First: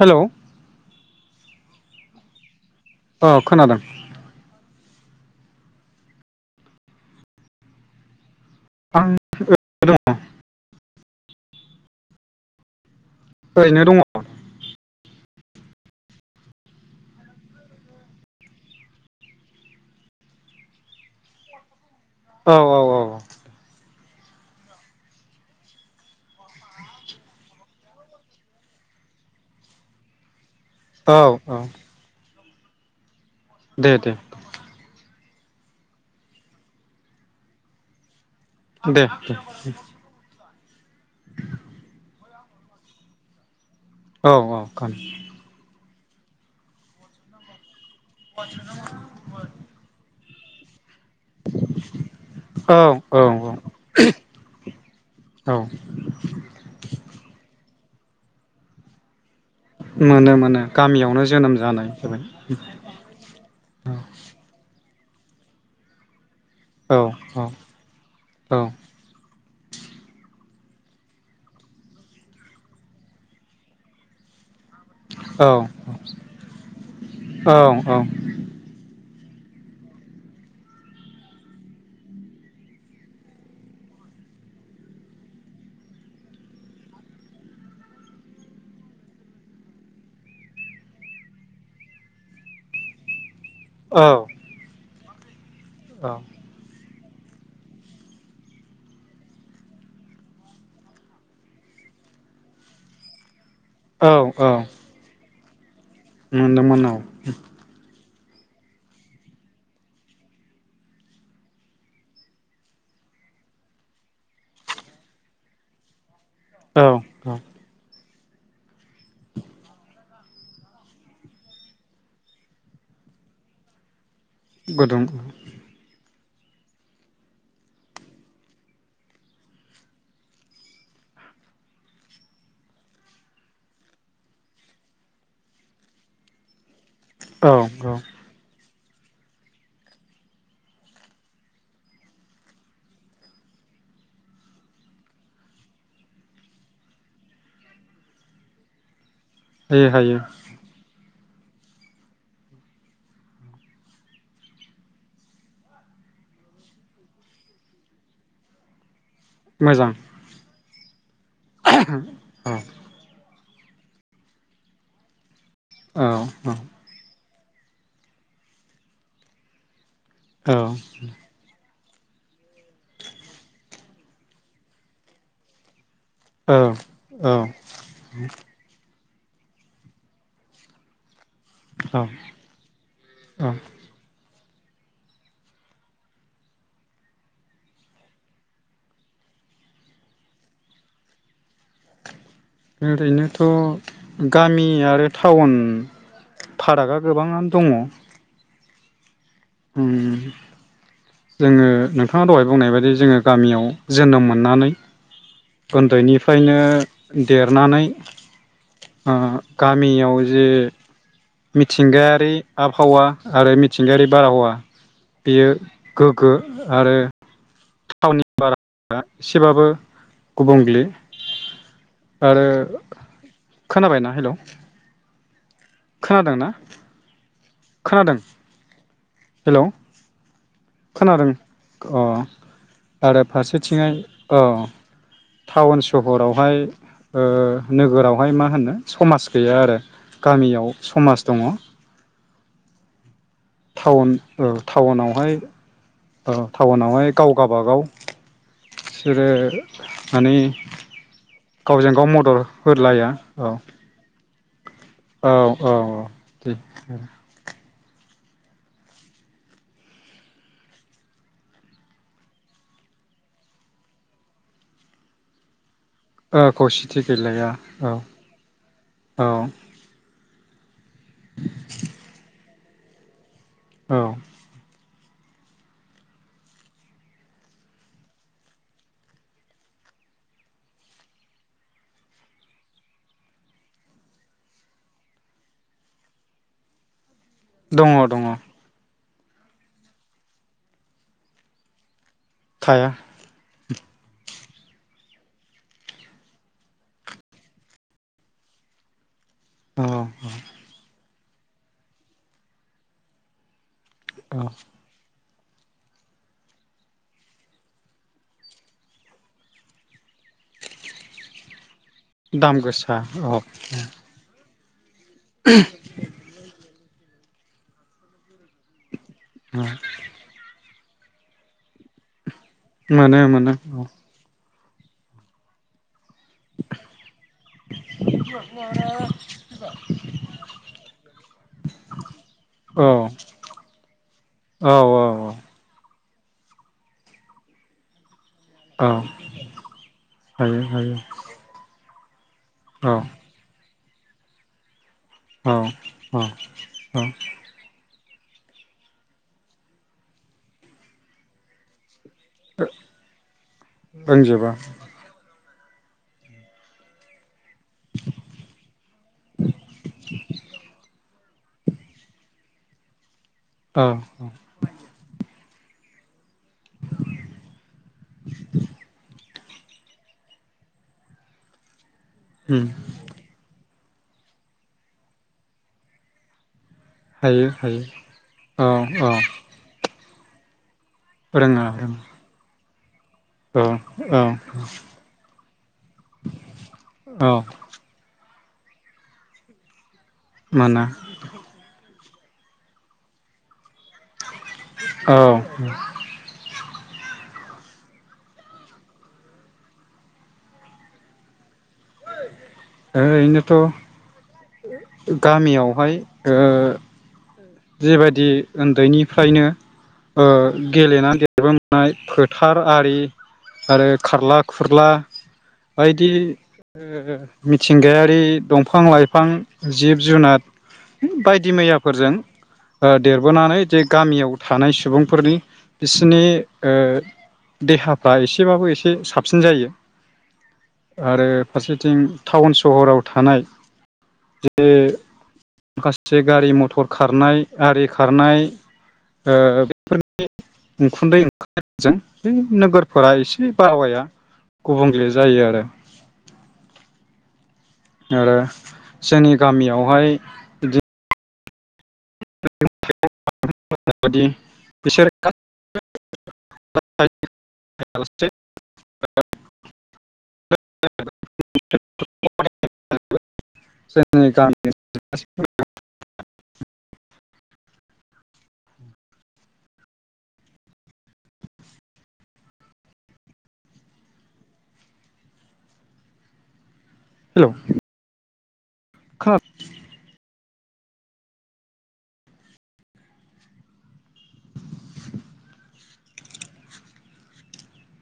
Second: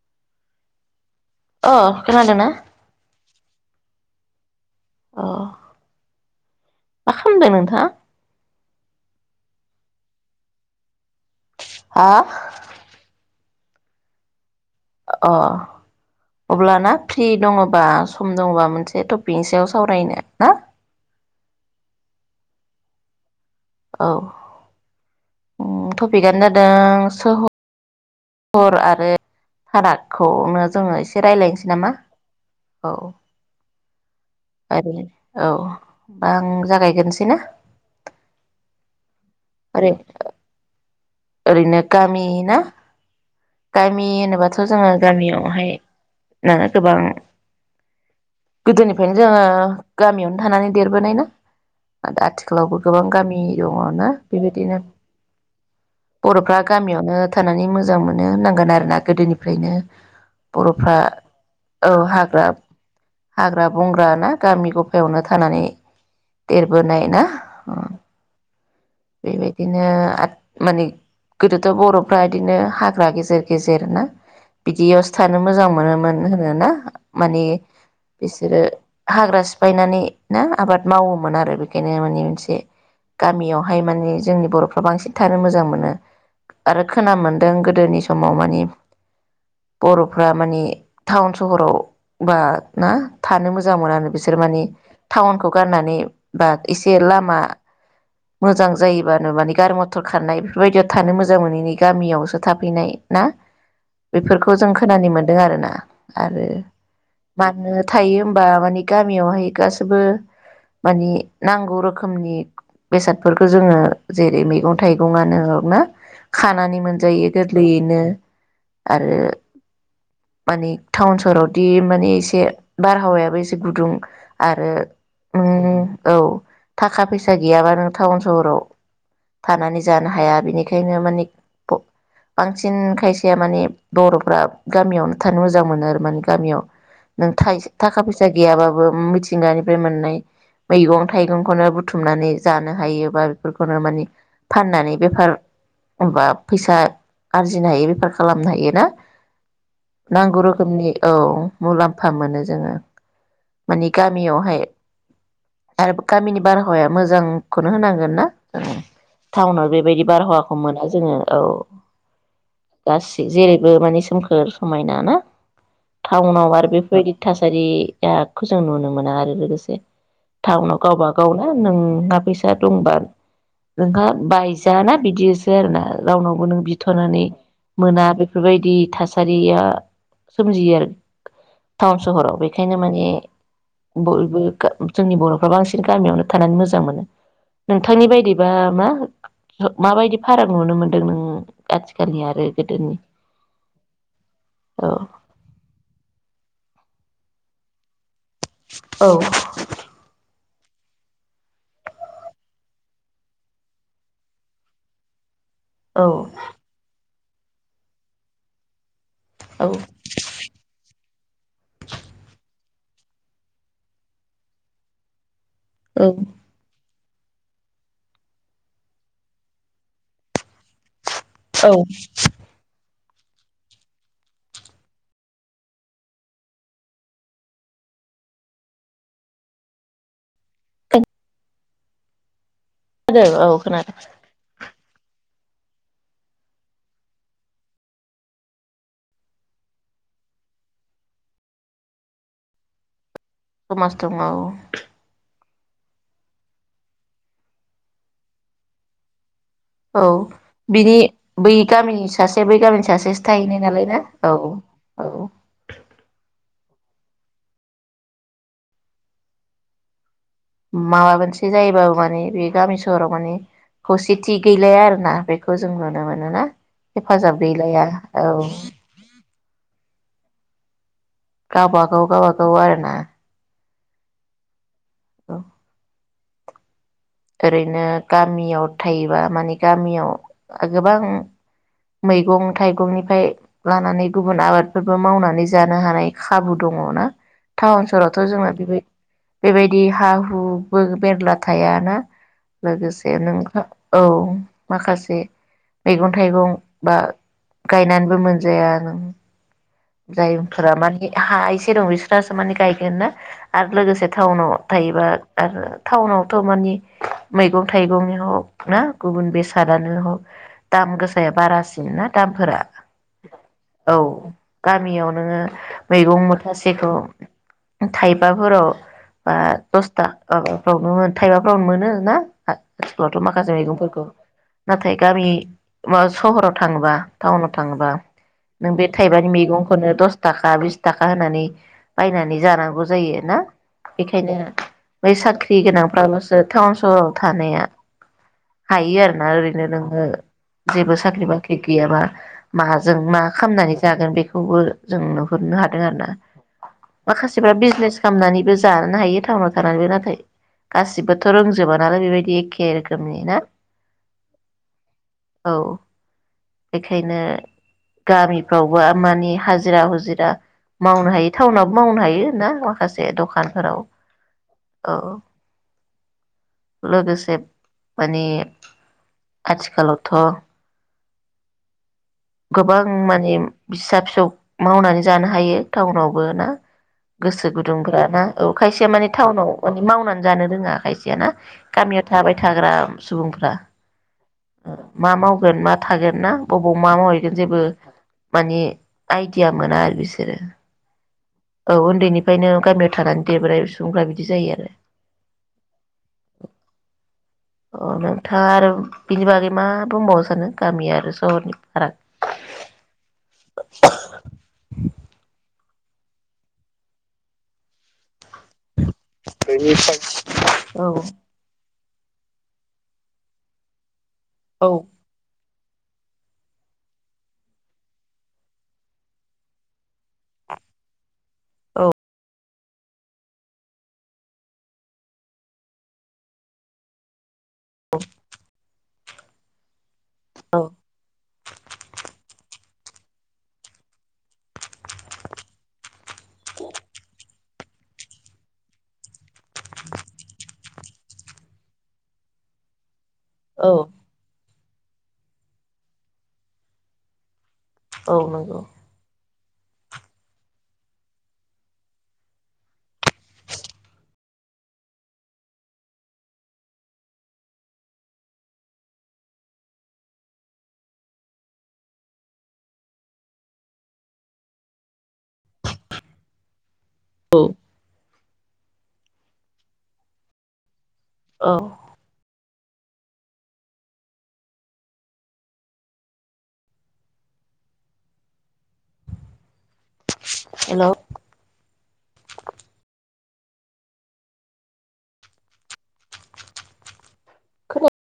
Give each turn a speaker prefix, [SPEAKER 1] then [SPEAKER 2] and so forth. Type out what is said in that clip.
[SPEAKER 1] हेल!
[SPEAKER 2] अ खोनादों ना?
[SPEAKER 1] खोनादों।
[SPEAKER 2] अ, मा खालामदों नोंथाङा?
[SPEAKER 1] आं [unintelligible] दङ।
[SPEAKER 2] हा?
[SPEAKER 1] ओरैनो दङ।
[SPEAKER 2] अ, अब्लाना फ्रि दङबा सम दङबा मोनसे टपिकनि सायाव सावरायनो ना?
[SPEAKER 1] औ औ औ
[SPEAKER 2] औ। उम टपिकआानो जादों सहर आरो फारागखौ नो जोङो
[SPEAKER 1] औ
[SPEAKER 2] एसे
[SPEAKER 1] औ
[SPEAKER 2] रायज्लायनोसै नामा? औ।
[SPEAKER 1] दे दे
[SPEAKER 2] आरो औ होमबा आं जागायग्रोनोसै ना?
[SPEAKER 1] दे दे।
[SPEAKER 2] ओरै ओरैनो गामि ना गामि
[SPEAKER 1] औ
[SPEAKER 2] होनोबाथ
[SPEAKER 1] औ
[SPEAKER 2] जोङो गामियावहाय नोङो गोबां गोदोनिफ्रायनो जोङो गामियावनो थानानै देरबोनाय ना,
[SPEAKER 1] औ
[SPEAKER 2] आथिखालावबो गोबां
[SPEAKER 1] औ
[SPEAKER 2] गामि दङना बेबायदिनो
[SPEAKER 1] औ
[SPEAKER 2] बरफ्रा गामियावनो थानानै मोजां मोनो होननांगोन आरोना गोदोनि फ्रायनो
[SPEAKER 1] मोनो मोनो
[SPEAKER 2] बरफ्रा
[SPEAKER 1] गामियावनो जोनोम जानाय
[SPEAKER 2] औ
[SPEAKER 1] जाबाय
[SPEAKER 2] हाग्रा हाग्रा बंग्रा ना गामि ग फायावनो थानानै
[SPEAKER 1] औ
[SPEAKER 2] देरबोनाय ना
[SPEAKER 1] औ औ
[SPEAKER 2] ओ। बेबायदि नो माने गोदोथ बरफ्रा बिदिनो हा फ्रा गेजेर गेजेरनो बिदियावसो थानो मोजां मोनोमोन होनोना माने
[SPEAKER 1] औ औ
[SPEAKER 2] बिसोरो हाग्रा सिफायनानै ना आबाद मावोमोन आरो बेखायनो माने मोनसे गामियावहाय माने जोंनि बरफ्रा बांसिन थानो मोजां मोनो आरो खोना मोन्दों गो गोदोनि समाव माने बरफ्रा माने टाउन सहराव बा ना थानो मोजां मोनानो बिसोर माने टाउनखौ गारनानै बा इस र लामा मोजां जायोबानो माने गारि मथर खारनाय बेफोरबायदियाव थानो मोजां मोनैनि गामियावसो थाफैनाय ना बेफोरखौ जों खोनानो मोन दों आरोना आरो
[SPEAKER 1] मोनदोंमोन औ
[SPEAKER 2] मानो थायो होनबा मानि गामियावहाय गासैबो मानि नांगौ रोखोमनि बेसादफोरखौ जोङो जेरै- मैगं थाइगंआनो ना? खानानै
[SPEAKER 1] औ
[SPEAKER 2] मोनजायो
[SPEAKER 1] औ
[SPEAKER 2] बेनो आरो माने टाउन सहरावदि माने एसे बारहावायाबो एसे गुदुं आरो
[SPEAKER 1] गुदुं
[SPEAKER 2] उम औ थाखा फैसा गैयाबा नों टाउन सहराव थानानै जानो हाया बेनिखायनो माने [unintelligible] बांसिन खायसेया माने बर'फ्रा गामियावनो थानो मोजां मोनो आरो माने गामियाव नों
[SPEAKER 1] औ
[SPEAKER 2] थाइसे
[SPEAKER 1] औ
[SPEAKER 2] थाखा फैसा गैयाबाबो ओम मिथिंगानिफ्राय मोननाय मैगं थाइगंखौनो बुथुमनानै जानो हायो बा बेफोरखौनो माने फाननानै बेफार बा फैसा आरजिनो हायो बेफार खालामनो हायो ना?
[SPEAKER 1] हायो हायो
[SPEAKER 2] नांगौ रोखोमनि औ मुलाम्फा मोनो जोङो माने गामियावहाय आरो गामिनि बारहावाया मोजांखौनो होनांगोन ना उम टाउनआव
[SPEAKER 1] मोजां
[SPEAKER 2] बेबायदि बारहावाखौ मोना जोङो औ
[SPEAKER 1] औ
[SPEAKER 2] गासै जेरैबो माने सोमखोर समायना ना?
[SPEAKER 1] औ
[SPEAKER 2] टाउनआव
[SPEAKER 1] औ
[SPEAKER 2] आरो बेफोरबायदि थासारियाखौ जों नुनो मोना आरो लोगोसे टाउनआव गावबा गाव ना नों नोंहा फैसा दंबा नोंहा बाय जा ना बिदियोसो आरो ना रावनावबो
[SPEAKER 1] औ
[SPEAKER 2] नों बि थ'नानै
[SPEAKER 1] औ
[SPEAKER 2] मोना बेफोरबायदि थासा सारिया सोमजियो आरो
[SPEAKER 1] औ
[SPEAKER 2] टाउन सहराव बेखायनो माने
[SPEAKER 1] औ
[SPEAKER 2] बयबो गा जोंनि बर'फ्रा बांसिन गामियावनो थानानै मोजां मोनो नोंथांनि बायदिबा मा माबायदि फाराख नुनो मोनदों नोङो?
[SPEAKER 1] ओरैनोथ' गामि
[SPEAKER 2] औ
[SPEAKER 1] आरो टाउन फारागा गोबाङानो दङ।
[SPEAKER 2] [unintelligible] औ
[SPEAKER 1] ओम जोङो नोंथाङा दहाय बुंनाय बायदि जोङो गामियाव जोनोम मोननानै उन्दैनिफायनो देरनानै ओ
[SPEAKER 2] औ
[SPEAKER 1] गामियाव जे मिथिंगायारि आबहावा आरो मिथिंगायारि बार हावा बेयो गोग्गो
[SPEAKER 2] औ
[SPEAKER 1] आरो [inaudible] [unintelligible] बारा एसेबाबो गुबुंलि [inaudible] आरो खोनाबायना? हेलौ खोनादों ना खोनादों? हेलौ खोनादों? अ आरो
[SPEAKER 2] खोनादों औ
[SPEAKER 1] फारसेथिंहाय,
[SPEAKER 2] खोनादों
[SPEAKER 1] औ टाउन सहरावहाय ओ नोगोरावहाय मा होनो समाज गैया आरो गामियाव समाज दङ।
[SPEAKER 2] समाज दङ
[SPEAKER 1] टाउन
[SPEAKER 2] औ
[SPEAKER 1] ओ टाउनावहाय ओ टाउनावहाय गाव गाबागाव बिसोरो
[SPEAKER 2] औ
[SPEAKER 1] माने
[SPEAKER 2] बिनि बै
[SPEAKER 1] गावजों गाव
[SPEAKER 2] गामिनि
[SPEAKER 1] मदद
[SPEAKER 2] सासे बै गामिनि
[SPEAKER 1] होलाया
[SPEAKER 2] सासेसो
[SPEAKER 1] औ
[SPEAKER 2] थाहैनाय नालाय ना? औ
[SPEAKER 1] औ औ औ दे आरो
[SPEAKER 2] माबा मोनसे जायोबाबो माने बे गामि सहराव माने खौसेथि गैलाया आरोना बेखौ जों जों नुनो मोनोना
[SPEAKER 1] ओ खौसेथि
[SPEAKER 2] हेफाजाब गैलाया
[SPEAKER 1] औ
[SPEAKER 2] औ।
[SPEAKER 1] औ
[SPEAKER 2] गावबागाव गावबागाव आरो। ना?
[SPEAKER 1] औ।
[SPEAKER 2] औ। ओरैनो गामियाव थायोबा माने गामियाव गोबां मैगं थाइगंनिफाय लानानै गुबुन आबादफोरबो मावनानै जानो हानाय खाबु दङ ना। टाउन
[SPEAKER 1] दङ
[SPEAKER 2] सहरावथ
[SPEAKER 1] दङ
[SPEAKER 2] जोंना बेबाय बेबायदि हा हु बो मेरला थायाना?
[SPEAKER 1] थाया
[SPEAKER 2] लोगोसे नोंहा औ माखासे मैगं थाइगं बा गायनानैबो मोनजाया नों
[SPEAKER 1] औ
[SPEAKER 2] जायफोरा मान हा एसे दं बिस्रासो माने गायगोन ना आरो लोगोसे
[SPEAKER 1] औ
[SPEAKER 2] टाउनाव थायोबा आरो टाउनावथ मानि मैगं थाइगंनि हग ना गुबुन बेसादानो हग दाम गोसाया बारासिन ना
[SPEAKER 1] दाम
[SPEAKER 2] दामफोरा,
[SPEAKER 1] गोसा औ
[SPEAKER 2] औ। गामियाव नोङो मैगं मुथासेखौ थाइब फोराव बा दस था माबा फ्राव थाइबा फ्रावनो मोनो ना? आ स्कुलावथ
[SPEAKER 1] मोनो
[SPEAKER 2] माखासे
[SPEAKER 1] मोनो
[SPEAKER 2] मैगंफोरखौ नाथाय गामि मा सहराव थाङोबा टाउनाव थाङोबा नों बे थाइबानि मैगं खौनो द थाखा बिस थाखा होननानै बायनानै
[SPEAKER 1] औ
[SPEAKER 2] जानांगौ जायो ना बेखायनो
[SPEAKER 1] औ
[SPEAKER 2] बै
[SPEAKER 1] औ
[SPEAKER 2] साख्रि गोनां फ्रालसो टाउन सहराव थानाया
[SPEAKER 1] औ
[SPEAKER 2] हायो आरोना ओरैनो नोङो
[SPEAKER 1] हायो हायो
[SPEAKER 2] जेबो साख्रि बाख्रि गैयाबा माजों
[SPEAKER 1] औ
[SPEAKER 2] मा खामनानै जागोन बेखौ खौबो जों नुहुरनो हादों आरो ना
[SPEAKER 1] औ औ औ
[SPEAKER 2] माखासेफ्रा बिजनेस खालामनानैबो जानो हायो टाउनाव थानानैबो नाथाय गासिबोथ रोंजोबा नालाय बेबायदि एखे रोखोम नि
[SPEAKER 1] रोंजोबा
[SPEAKER 2] औ बेखायनो गामिफ्रावबो खामानि हाजिरा हुजिरा मावनो हायो टाउनाबो मावनो हायो ना माखासे दखान खानफोराव
[SPEAKER 1] औ
[SPEAKER 2] औ लोगोसे मानि आथिखालावथ
[SPEAKER 1] उम
[SPEAKER 2] गोबां माने फिसा फिसौ मावनानै जानो हायो टाउनावबो ना
[SPEAKER 1] हायो
[SPEAKER 2] गोसो
[SPEAKER 1] हायो
[SPEAKER 2] गुदुंफ्रा ना औ खायसे माने टाउनाव माने मावनानै जानो रोङाखाय जाना
[SPEAKER 1] रोङा रोङा
[SPEAKER 2] गामियाव थाबाय थाग्रा सुबुंफ्रा
[SPEAKER 1] औ औ
[SPEAKER 2] मा मावगोन मा थागोन ना बबाव मा मावै
[SPEAKER 1] औ
[SPEAKER 2] जेबो माने आइडिया मोना आरो बिसोर बि
[SPEAKER 1] मोना
[SPEAKER 2] औ उन्दैनि ओंखायनो गामियाव थानानै देब्राय संग्रा बिदि जायो आरो
[SPEAKER 1] औ
[SPEAKER 2] अ नोंथाङा आरो बिनि बागै मा बुंबावनो सानो गामि आरो सहरनि फाराग?
[SPEAKER 1] ओ इनोथ' गामियाव हाय ओ जिबायदि ओन्दैनिफ्रायनो
[SPEAKER 2] औ
[SPEAKER 1] गेलेनानै देरबो नाय फोथार आरि आरो खारला
[SPEAKER 2] औ
[SPEAKER 1] खुरला बायदि ओ मिथिंगायारि दंफां लाइफां जिब जुनार बायदि
[SPEAKER 2] औ
[SPEAKER 1] मैयाफोरजों ओ देरबोनानै जे गामियाव थानाय सुबुंफोरनि बिसिनि ओ देहाफ्रा एसेबाबो एसे [unintelligible] साबसिन जायो
[SPEAKER 2] औ
[SPEAKER 1] आरो फारसेथिं टाउन स- सहराव थानाय बे [unintelligible] से गारि मथर खार नाय आरि खारनाय ओ [unintelligible] नोगोर फोर एसे
[SPEAKER 2] औ
[SPEAKER 1] बाहावाया गुबुंले जायो आरो
[SPEAKER 2] औ
[SPEAKER 1] आरो
[SPEAKER 2] नंगौ
[SPEAKER 1] जोंनि गामियावहाय बिदि [unintelligible]
[SPEAKER 2] औ औ
[SPEAKER 1] हेलौ खोना
[SPEAKER 2] हेलौ [unintelligible]